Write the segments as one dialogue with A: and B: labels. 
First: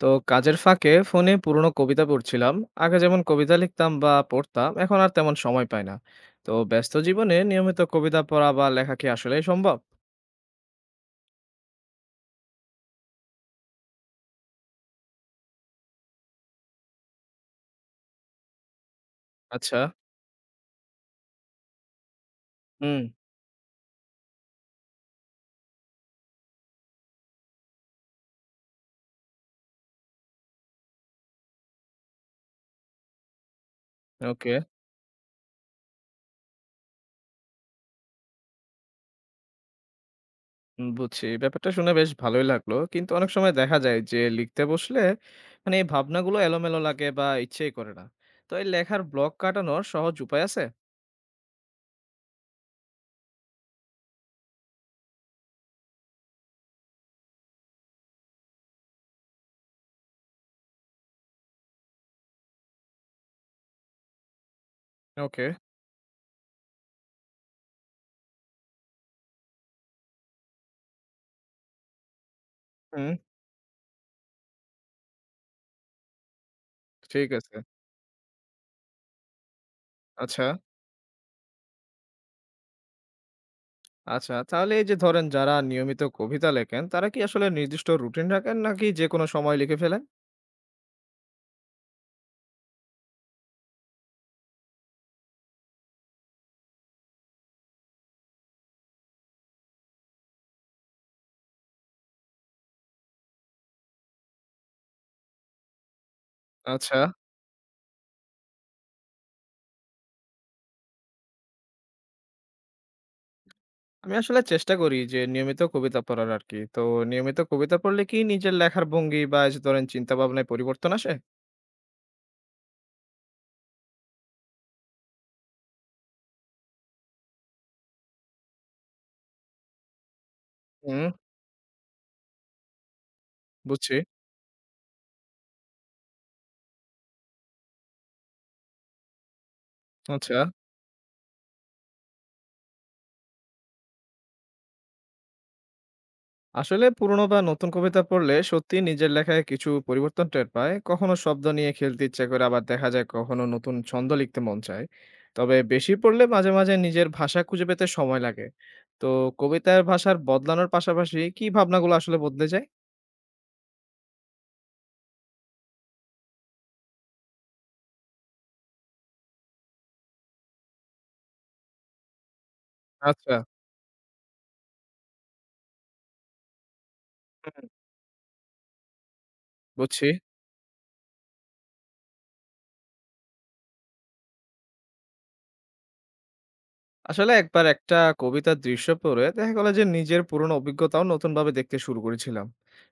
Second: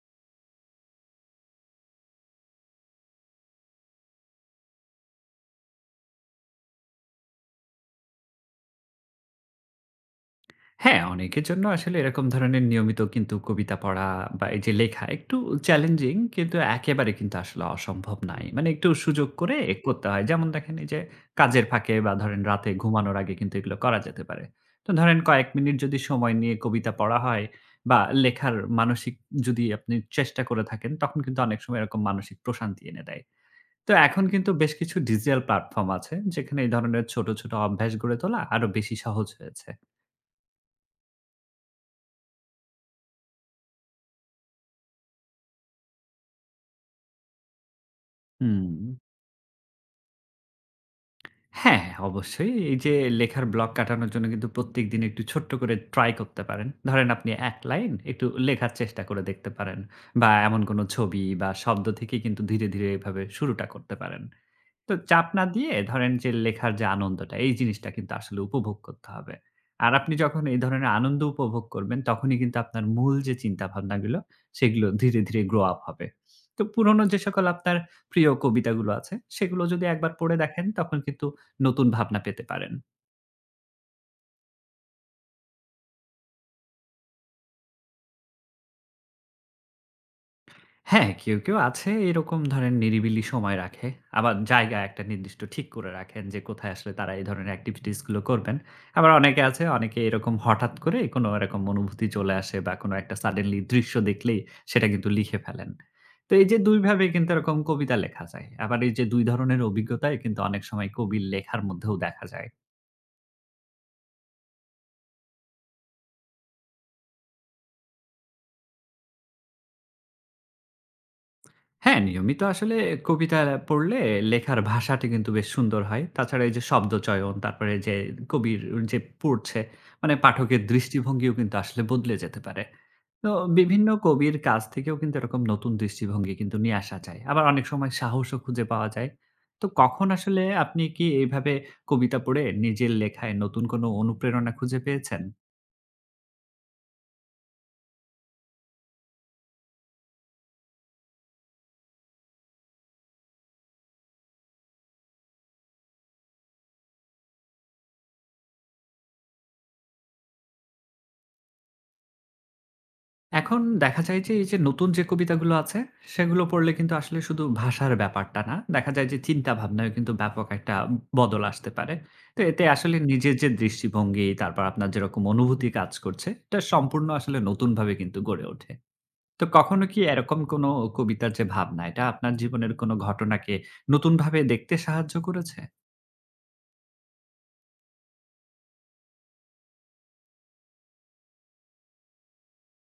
A: তো কাজের ফাঁকে ফোনে পুরনো কবিতা পড়ছিলাম। আগে যেমন কবিতা লিখতাম বা পড়তাম এখন আর তেমন সময় পাই না। তো ব্যস্ত জীবনে নিয়মিত কবিতা পড়া বা লেখা কি আসলেই সম্ভব?
B: হ্যাঁ, অনেকের জন্য আসলে এরকম ধরনের নিয়মিত কিন্তু কবিতা পড়া বা এই যে লেখা একটু চ্যালেঞ্জিং কিন্তু একেবারে কিন্তু আসলে অসম্ভব নাই। মানে একটু সুযোগ করে
A: আচ্ছা।
B: করতে হয়। যেমন দেখেন এই যে কাজের ফাঁকে বা ধরেন রাতে
A: হুম।
B: ঘুমানোর আগে কিন্তু এগুলো করা যেতে পারে। তো ধরেন কয়েক মিনিট যদি সময় নিয়ে কবিতা পড়া হয় বা লেখার মানসিক যদি আপনি চেষ্টা করে থাকেন তখন কিন্তু অনেক সময় এরকম মানসিক প্রশান্তি এনে দেয়। তো এখন কিন্তু
A: ওকে।
B: বেশ কিছু ডিজিটাল প্ল্যাটফর্ম আছে যেখানে এই ধরনের ছোট, ছোট অভ্যাস গড়ে তোলা আরো বেশি সহজ হয়েছে।
A: বুঝছি, ব্যাপারটা শুনে বেশ ভালোই লাগলো, কিন্তু অনেক সময় দেখা যায় যে লিখতে বসলে মানে এই ভাবনাগুলো এলোমেলো লাগে বা ইচ্ছেই করে না। তো এই
B: হুম।
A: লেখার ব্লক কাটানোর সহজ উপায় আছে?
B: হ্যাঁ, হ্যাঁ, অবশ্যই। এই যে লেখার ব্লক কাটানোর জন্য কিন্তু প্রত্যেকদিন একটু ছোট্ট করে ট্রাই করতে পারেন। ধরেন আপনি ১ লাইন একটু লেখার চেষ্টা করে দেখতে পারেন বা এমন কোনো ছবি বা শব্দ থেকে কিন্তু ধীরে, ধীরে এভাবে শুরুটা করতে পারেন। তো চাপ না
A: ওকে।
B: দিয়ে ধরেন যে লেখার যে আনন্দটা এই জিনিসটা কিন্তু আসলে উপভোগ করতে হবে। আর আপনি যখন এই ধরনের আনন্দ উপভোগ করবেন তখনই কিন্তু আপনার
A: হুম।
B: মূল যে চিন্তাভাবনাগুলো সেগুলো ধীরে, ধীরে grow up হবে। তো পুরনো যে
A: ঠিক
B: সকল
A: আছে।
B: আপনার প্রিয় কবিতাগুলো আছে সেগুলো যদি একবার পড়ে
A: আচ্ছা।
B: দেখেন তখন কিন্তু নতুন ভাবনা পেতে পারেন।
A: আচ্ছা, তাহলে এই যে ধরেন যারা নিয়মিত কবিতা লেখেন, তারা কি আসলে নির্দিষ্ট রুটিন রাখেন নাকি যেকোনো সময় লিখে ফেলেন?
B: হ্যাঁ, কেউ আছে এরকম ধরেন নিরিবিলি সময় রাখে। আবার জায়গা একটা নির্দিষ্ট ঠিক করে রাখেন যে কোথায় আসলে তারা এই ধরনের activities গুলো করবেন। আবার অনেকে আছে এরকম হঠাৎ করে কোনো এরকম অনুভূতি চলে আসে বা কোনো একটা suddenly দৃশ্য দেখলেই সেটা কিন্তু লিখে ফেলেন। তো এই যে ২
A: আচ্ছা।
B: ভাবে কিন্তু এরকম কবিতা লেখা যায়। আবার এই যে ২ ধরনের অভিজ্ঞতাই কিন্তু অনেক সময় কবির লেখার মধ্যেও দেখা যায়।
A: আমি আসলে চেষ্টা করি যে নিয়মিত কবিতা পড়ার আরকি। তো নিয়মিত কবিতা পড়লে কি নিজের লেখার ভঙ্গি বা এই যে ধরেন চিন্তা ভাবনায় পরিবর্তন আসে?
B: হ্যাঁ, নিয়মিত আসলে কবিতা পড়লে লেখার ভাষাটি কিন্তু বেশ সুন্দর হয়। তাছাড়া এই যে শব্দচয়ন, তারপরে যে কবির যে পড়ছে, মানে পাঠকের
A: হুম,
B: দৃষ্টিভঙ্গিও কিন্তু আসলে বদলে যেতে পারে। তো বিভিন্ন
A: বুঝছি।
B: কবির কাছ থেকেও কিন্তু এরকম নতুন দৃষ্টিভঙ্গি কিন্তু নিয়ে আসা যায়। আবার অনেক সময় সাহসও খুঁজে পাওয়া যায়। তো কখন
A: আচ্ছা।
B: আসলে আপনি কি এইভাবে কবিতা পড়ে নিজের লেখায় নতুন কোনো অনুপ্রেরণা খুঁজে পেয়েছেন?
A: আসলে পুরনো বা নতুন কবিতা পড়লে সত্যি নিজের লেখায় কিছু পরিবর্তন টের পায়, কখনো শব্দ নিয়ে খেলতে ইচ্ছা করে, আবার দেখা যায় কখনো নতুন ছন্দ লিখতে মন চায়। তবে বেশি পড়লে মাঝে মাঝে নিজের ভাষা খুঁজে পেতে সময় লাগে। তো কবিতার ভাষার বদলানোর পাশাপাশি কি ভাবনাগুলো আসলে বদলে যায়?
B: এখন দেখা যায় যে, এই যে নতুন যে কবিতাগুলো আছে, সেগুলো পড়লে কিন্তু আসলে শুধু ভাষার ব্যাপারটা না। দেখা যায় যে চিন্তাভাবনায়ও কিন্তু ব্যাপক একটা বদল আসতে পারে। তো এতে আসলে নিজের
A: আচ্ছা।
B: যে দৃষ্টিভঙ্গি, তারপর আপনার যেরকম অনুভূতি কাজ করছে, এটা সম্পূর্ণ আসলে
A: হুম।
B: নতুনভাবে কিন্তু গড়ে ওঠে। তো কখনো কি
A: বুঝছি।
B: এরকম কোনো কবিতার যে ভাবনা, এটা আপনার জীবনের কোনো ঘটনাকে নতুনভাবে দেখতে সাহায্য করেছে?
A: আসলে একবার একটা কবিতার দৃশ্য পড়ে দেখা গেল যে নিজের পুরনো অভিজ্ঞতাও নতুনভাবে দেখতে শুরু করেছিলাম।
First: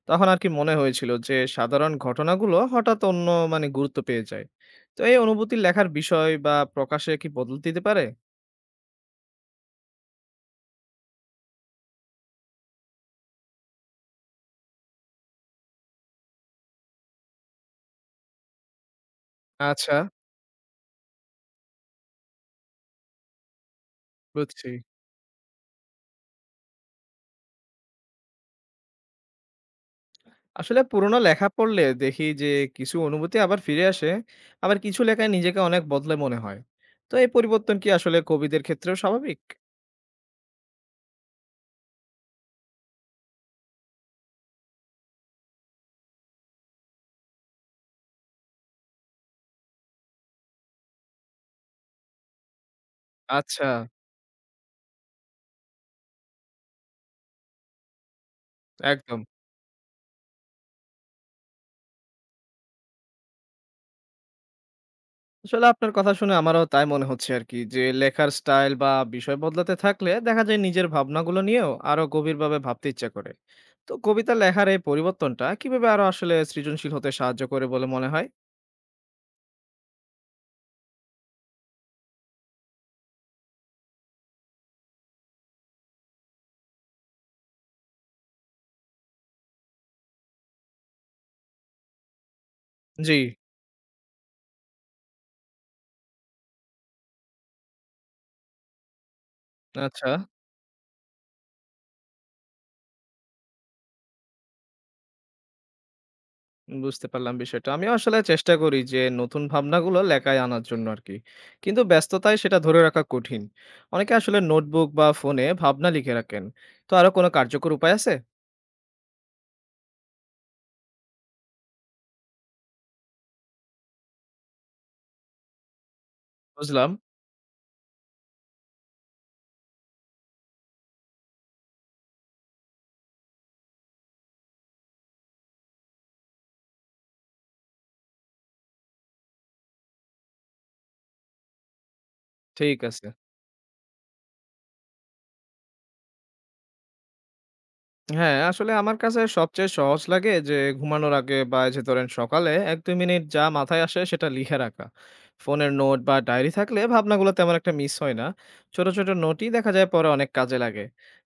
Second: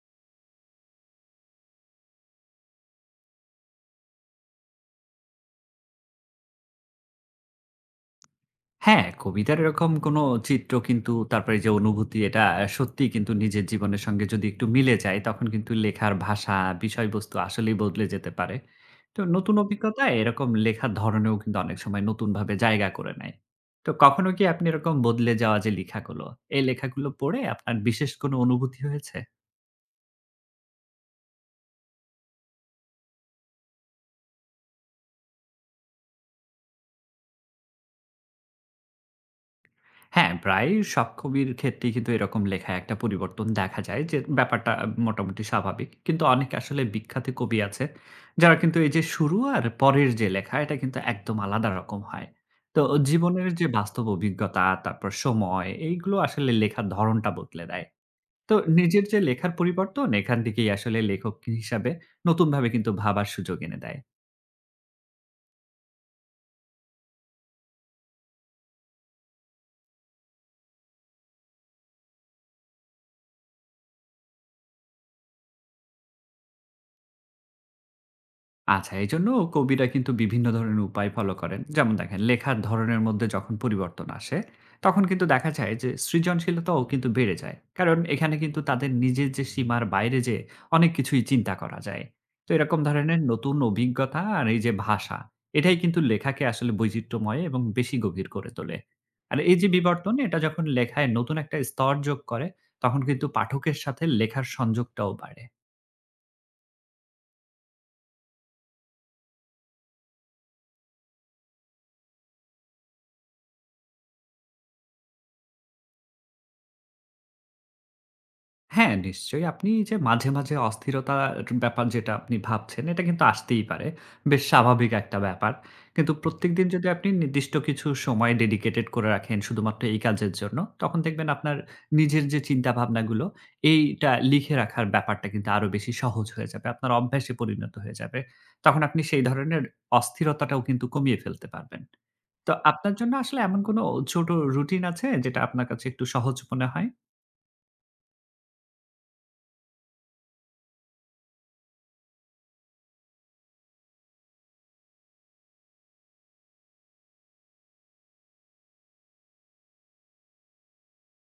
A: তখন আর কি মনে হয়েছিল যে সাধারণ ঘটনাগুলো হঠাৎ অন্য মানে গুরুত্ব পেয়ে যায়। তো এই অনুভূতি লেখার বিষয় বা প্রকাশে কি বদল দিতে পারে?
B: হ্যাঁ, কবিতার এরকম কোনো চিত্র কিন্তু তারপরে যে অনুভূতি এটা সত্যিই কিন্তু নিজের জীবনের সঙ্গে যদি একটু মিলে যায়, তখন কিন্তু লেখার ভাষা, বিষয়বস্তু আসলেই বদলে যেতে পারে। তো নতুন
A: আচ্ছা।
B: অভিজ্ঞতায় এরকম লেখার ধরনেও কিন্তু অনেক সময় নতুনভাবে জায়গা করে নেয়। তো কখনো কি আপনি
A: বুঝছি।
B: এরকম বদলে যাওয়া যে লেখাগুলো, এই লেখাগুলো পড়ে আপনার বিশেষ কোনো অনুভূতি হয়েছে?
A: আসলে পুরনো লেখা পড়লে দেখি যে কিছু অনুভূতি আবার ফিরে আসে, আবার কিছু লেখায় নিজেকে অনেক বদলে মনে হয়। তো এই পরিবর্তন কি আসলে কবিদের ক্ষেত্রেও স্বাভাবিক?
B: হ্যাঁ, প্রায় সব কবির ক্ষেত্রেই কিন্তু এরকম লেখায় একটা পরিবর্তন দেখা যায় যে ব্যাপারটা মোটামুটি স্বাভাবিক। কিন্তু অনেক আসলে বিখ্যাত কবি আছে যারা কিন্তু এই যে শুরু আর পরের যে লেখা এটা কিন্তু একদম আলাদা রকম হয়। তো জীবনের যে
A: আচ্ছা।
B: বাস্তব অভিজ্ঞতা, তারপর সময় এইগুলো আসলে লেখার ধরনটা বদলে দেয়। তো নিজের যে
A: একদম।
B: লেখার পরিবর্তন এখান থেকেই আসলে লেখক হিসাবে নতুনভাবে কিন্তু ভাবার সুযোগ এনে দেয়।
A: আসলে আপনার কথা শুনে আমারও তাই মনে হচ্ছে আর কি, যে লেখার স্টাইল বা বিষয় বদলাতে থাকলে দেখা যায় নিজের ভাবনাগুলো নিয়েও আরো গভীরভাবে ভাবতে ইচ্ছা করে। তো কবিতা লেখার এই পরিবর্তনটা কিভাবে আরো আসলে সৃজনশীল হতে সাহায্য করে বলে মনে হয়?
B: আচ্ছা, এইজন্য কবিরা কিন্তু বিভিন্ন ধরনের উপায় ফলো করেন। যেমন দেখেন লেখার ধরনের মধ্যে যখন পরিবর্তন আসে, তখন কিন্তু দেখা যায় যে সৃজনশীলতাও কিন্তু বেড়ে যায়। কারণ এখানে কিন্তু তাদের নিজের যে সীমার বাইরে যেয়ে অনেক কিছুই চিন্তা করা যায়। তো এরকম
A: জি।
B: ধরনের নতুন অভিজ্ঞতা আর এই যে ভাষা, এটাই কিন্তু লেখাকে আসলে বৈচিত্র্যময় এবং বেশি গভীর করে তোলে। আর এই যে
A: আচ্ছা,
B: বিবর্তন, এটা যখন লেখায় নতুন একটা স্তর যোগ করে, তখন কিন্তু পাঠকের সাথে লেখার সংযোগটাও বাড়ে।
A: বুঝতে পারলাম বিষয়টা। আমি আসলে চেষ্টা করি যে নতুন ভাবনাগুলো লেখায় আনার জন্য আর কি, কিন্তু ব্যস্ততায় সেটা ধরে রাখা কঠিন। অনেকে আসলে নোটবুক বা ফোনে ভাবনা লিখে রাখেন। তো আরো কোনো কার্যকর উপায় আছে?
B: হ্যাঁ, নিশ্চয়ই। আপনি যে মাঝে, মাঝে অস্থিরতার ব্যাপার যেটা আপনি ভাবছেন, এটা কিন্তু আসতেই পারে। বেশ স্বাভাবিক একটা ব্যাপার। কিন্তু প্রত্যেকদিন যদি
A: বুঝলাম।
B: আপনি নির্দিষ্ট কিছু সময় ডেডিকেটেড করে রাখেন শুধুমাত্র এই কাজের জন্য, তখন দেখবেন আপনার নিজের যে চিন্তাভাবনাগুলো, এইটা লিখে রাখার ব্যাপারটা কিন্তু আরো বেশি সহজ হয়ে যাবে। আপনার অভ্যাসে পরিণত হয়ে যাবে। তখন আপনি সেই ধরনের অস্থিরতাটাও কিন্তু কমিয়ে ফেলতে পারবেন। তো
A: ঠিক
B: আপনার
A: আছে।
B: জন্য আসলে এমন কোনো ছোট রুটিন আছে যেটা আপনার কাছে একটু সহজ মনে হয়?
A: হ্যাঁ, আসলে আমার কাছে সবচেয়ে সহজ লাগে যে ঘুমানোর আগে বা এই যে ধরেন সকালে ১-২ মিনিট যা মাথায় আসে সেটা লিখে রাখা। ফোনের নোট বা ডায়েরি থাকলে ভাবনাগুলো তেমন একটা মিস হয় না। ছোট, ছোট নোটই দেখা যায় পরে অনেক কাজে লাগে।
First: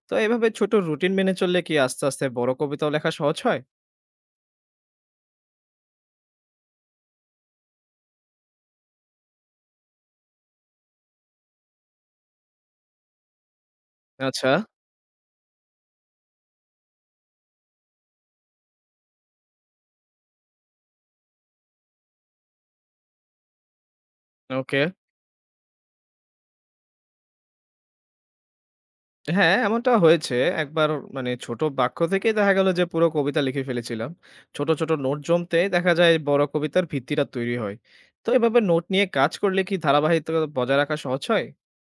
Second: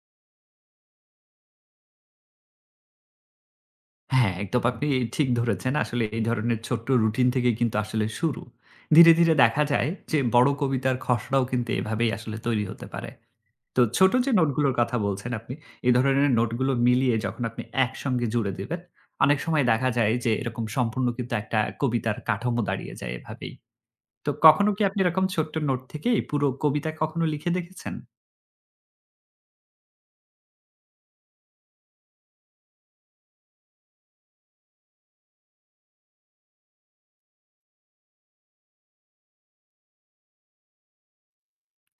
A: তো এভাবে ছোট রুটিন মেনে চললে কি আস্তে, আস্তে বড় কবিতাও লেখা সহজ হয়?
B: হ্যাঁ, একদম আপনি ঠিক ধরেছেন। আসলে এই ধরনের ছোট্ট রুটিন থেকেই কিন্তু আসলে শুরু। ধীরে, ধীরে দেখা যায় যে বড় কবিতার খসড়াও কিন্তু এভাবেই আসলে তৈরি হতে পারে। তো ছোট যে
A: আচ্ছা,
B: নোটগুলোর কথা বলছেন আপনি, এই ধরনের নোটগুলো মিলিয়ে যখন আপনি একসঙ্গে জুড়ে দিবেন, অনেক সময় দেখা যায় যে এরকম সম্পূর্ণ কিন্তু একটা কবিতার কাঠামো দাঁড়িয়ে যায় এভাবেই। তো কখনো
A: ওকে।
B: কি আপনি এরকম ছোট্ট নোট থেকেই পুরো কবিতা কখনো লিখে দেখেছেন?
A: হ্যাঁ, এমনটা হয়েছে। একবার মানে ছোট বাক্য থেকেই দেখা গেল যে পুরো কবিতা লিখে ফেলেছিলাম। ছোট, ছোট নোট জমতে দেখা যায় বড় কবিতার ভিত্তিটা তৈরি হয়। তো এভাবে নোট নিয়ে কাজ করলে কি ধারাবাহিকতা বজায় রাখা সহজ হয়?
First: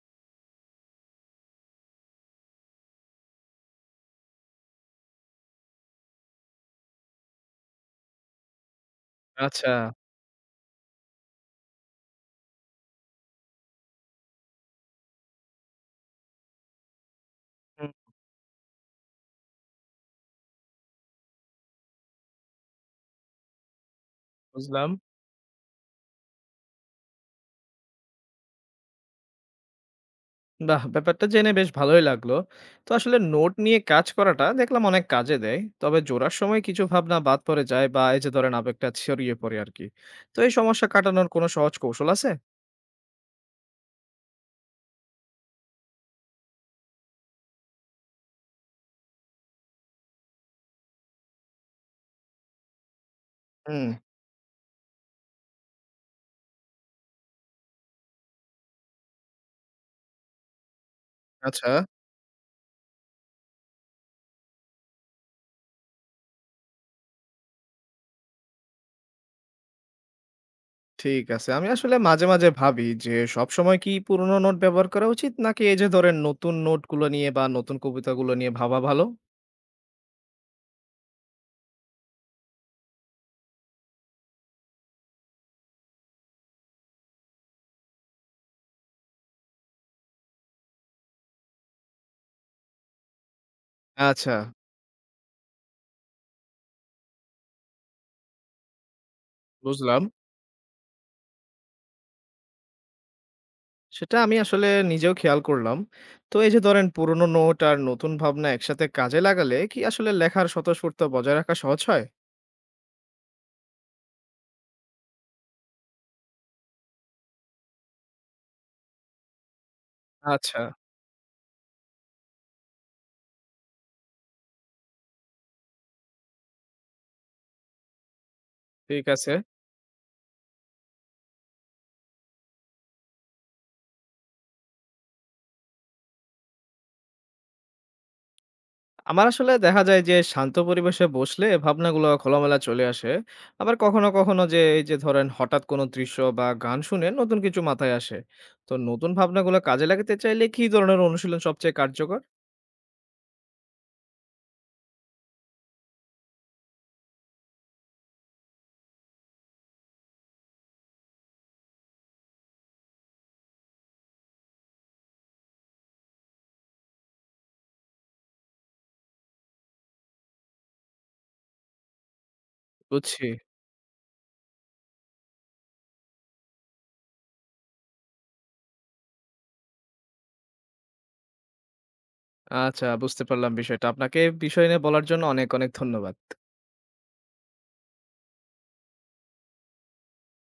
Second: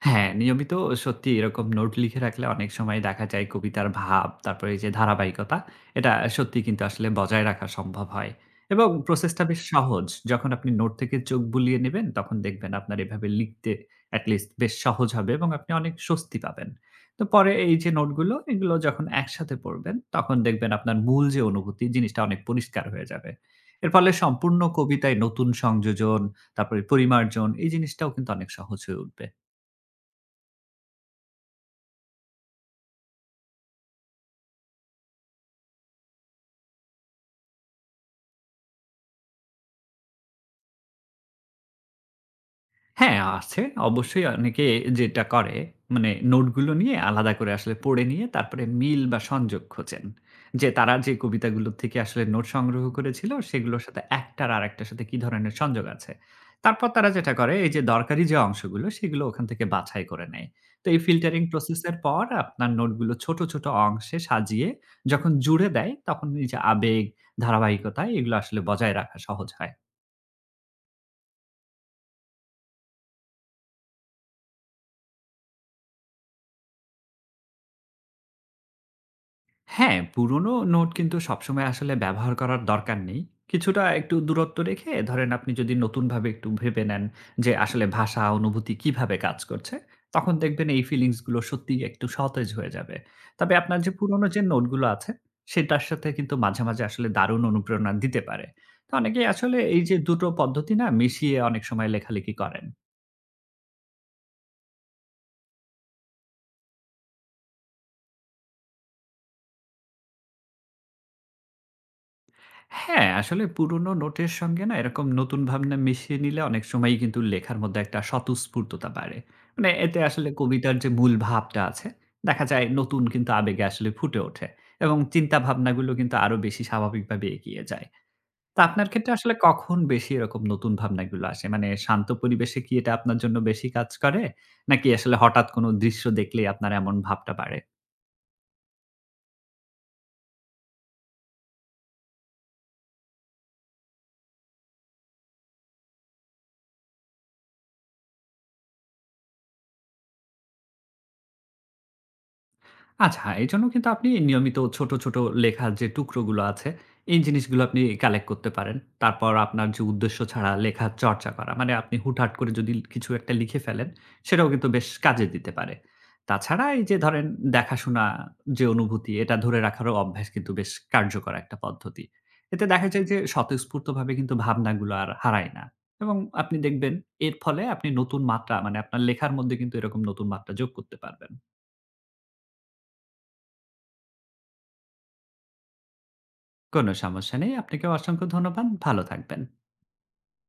B: হ্যাঁ, নিয়মিত সত্যি এরকম নোট লিখে রাখলে অনেক সময় দেখা যায় কবিতার ভাব, তারপরে এই যে ধারাবাহিকতা, এটা সত্যি কিন্তু আসলে বজায় রাখা সম্ভব হয় এবং প্রসেসটা বেশ
A: আচ্ছা,
B: সহজ। যখন আপনি নোট থেকে চোখ বুলিয়ে নেবেন, তখন দেখবেন আপনার এভাবে লিখতে at least বেশ সহজ হবে এবং আপনি অনেক স্বস্তি পাবেন। তো পরে এই যে
A: হুম,
B: নোটগুলো, এগুলো যখন একসাথে পড়বেন, তখন দেখবেন আপনার মূল যে অনুভূতি, জিনিসটা অনেক পরিষ্কার হয়ে যাবে। এর ফলে সম্পূর্ণ
A: বুঝলাম।
B: কবিতায় নতুন সংযোজন, তারপরে পরিমার্জন, এই জিনিসটাও কিন্তু অনেক সহজ হয়ে উঠবে।
A: বাহ! ব্যাপারটা জেনে বেশ ভালোই লাগলো। তো আসলে নোট নিয়ে কাজ করাটা দেখলাম অনেক কাজে দেয়। তবে জোড়ার সময় কিছু ভাবনা বাদ পড়ে যায় বা এই যে ধরেন আবেগটা ছড়িয়ে পড়ে আরকি। তো এই সমস্যা কাটানোর কোনো সহজ কৌশল আছে?
B: হ্যাঁ, আছে। অবশ্যই অনেকে যেটা করে মানে নোটগুলো নিয়ে আলাদা করে আসলে পড়ে নিয়ে তারপরে মিল বা সংযোগ খোঁজেন। যে তারা যে কবিতাগুলো থেকে আসলে নোট সংগ্রহ করেছিল সেগুলোর
A: হুম,
B: সাথে একটার আরেকটার সাথে কি ধরনের সংযোগ আছে। তারপর তারা যেটা করে এই যে দরকারি যে অংশগুলো সেগুলো ওখান থেকে বাছাই করে নেয়। তো এই ফিল্টারিং
A: আচ্ছা।
B: প্রসেস এর পর আপনার নোটগুলো ছোট, ছোট অংশে সাজিয়ে যখন জুড়ে দেয় তখন এই যে আবেগ, ধারাবাহিকতা এগুলো আসলে বজায় রাখা সহজ হয়।
A: ঠিক আছে। আমি আসলে মাঝে, মাঝে ভাবি যে সবসময় কি পুরনো নোট ব্যবহার করা উচিত? নাকি এই যে ধরেন নতুন নোটগুলো নিয়ে বা নতুন কবিতাগুলো নিয়ে ভাবা ভালো?
B: হ্যাঁ, পুরনো নোট কিন্তু সবসময় আসলে ব্যবহার করার দরকার নেই। কিছুটা একটু দূরত্ব রেখে ধরেন আপনি যদি নতুনভাবে একটু ভেবে নেন যে আসলে ভাষা, অনুভূতি কিভাবে কাজ করছে, তখন দেখবেন এই ফিলিংস গুলো সত্যিই একটু সতেজ হয়ে যাবে। তবে আপনার যে পুরনো
A: আচ্ছা,
B: যে নোটগুলো আছে, সেটার সাথে কিন্তু মাঝে, মাঝে আসলে দারুণ অনুপ্রেরণা দিতে পারে। তো অনেকেই আসলে এই যে
A: বুঝলাম।
B: দুটো পদ্ধতি না মিশিয়ে অনেক সময় লেখালেখি করেন।
A: সেটা আমি আসলে নিজেও খেয়াল করলাম। তো এই যে ধরেন পুরনো নোট আর নতুন ভাবনা একসাথে কাজে লাগালে কি আসলে লেখার স্বতঃস্ফূর্ত বজায় রাখা সহজ হয়?
B: হ্যাঁ, আসলে পুরোনো নোটের সঙ্গে না এরকম নতুন ভাবনা মিশিয়ে নিলে অনেক সময়ই কিন্তু লেখার মধ্যে একটা স্বতঃস্ফূর্ততা বাড়ে। মানে এতে আসলে
A: আচ্ছা,
B: কবিতার যে মূল ভাবটা আছে, দেখা যায় নতুন কিন্তু আবেগে আসলে ফুটে ওঠে এবং চিন্তা ভাবনাগুলো কিন্তু আরো বেশি স্বাভাবিকভাবে এগিয়ে যায়। তো আপনার
A: ঠিক
B: ক্ষেত্রে
A: আছে।
B: আসলে কখন বেশি এরকম নতুন ভাবনাগুলো আসে? মানে শান্ত পরিবেশে কি এটা আপনার জন্য বেশি কাজ করে? নাকি আসলে হঠাৎ কোনো দৃশ্য দেখলেই আপনার এমন ভাবটা বাড়ে?
A: আমার আসলে দেখা যায় যে শান্ত পরিবেশে বসলে ভাবনাগুলো খোলামেলা চলে আসে, আবার কখনো কখনো যে এই যে ধরেন হঠাৎ কোনো দৃশ্য বা গান শুনে নতুন কিছু মাথায় আসে। তো নতুন ভাবনাগুলো কাজে লাগাতে চাইলে কি ধরনের অনুশীলন সবচেয়ে কার্যকর?
B: আচ্ছা, এজন্য কিন্তু আপনি নিয়মিত ছোট, ছোট লেখার যে টুকরোগুলো আছে, এই জিনিসগুলো আপনি কালেক্ট করতে পারেন। তারপর আপনার যে উদ্দেশ্য ছাড়া লেখার চর্চা করা, মানে আপনি হুটহাট করে যদি কিছু একটা লিখে ফেলেন, সেটাও কিন্তু বেশ কাজে দিতে পারে। তাছাড়া এই যে ধরেন দেখাশোনা যে অনুভূতি, এটা ধরে রাখারও অভ্যাস কিন্তু বেশ কার্যকর একটা পদ্ধতি। এতে দেখা যায় যে
A: বুঝছি।
B: স্বতঃস্ফূর্তভাবে কিন্তু ভাবনাগুলো আর হারায় না এবং আপনি দেখবেন এর ফলে আপনি নতুন মাত্রা মানে আপনার লেখার মধ্যে কিন্তু এরকম নতুন মাত্রা যোগ করতে পারবেন।
A: আচ্ছা, বুঝতে পারলাম বিষয়টা। আপনাকে এই বিষয় নিয়ে বলার জন্য অনেক অনেক ধন্যবাদ।
B: কোনো সমস্যা নেই। আপনাকেও অসংখ্য ধন্যবাদ। ভালো থাকবেন।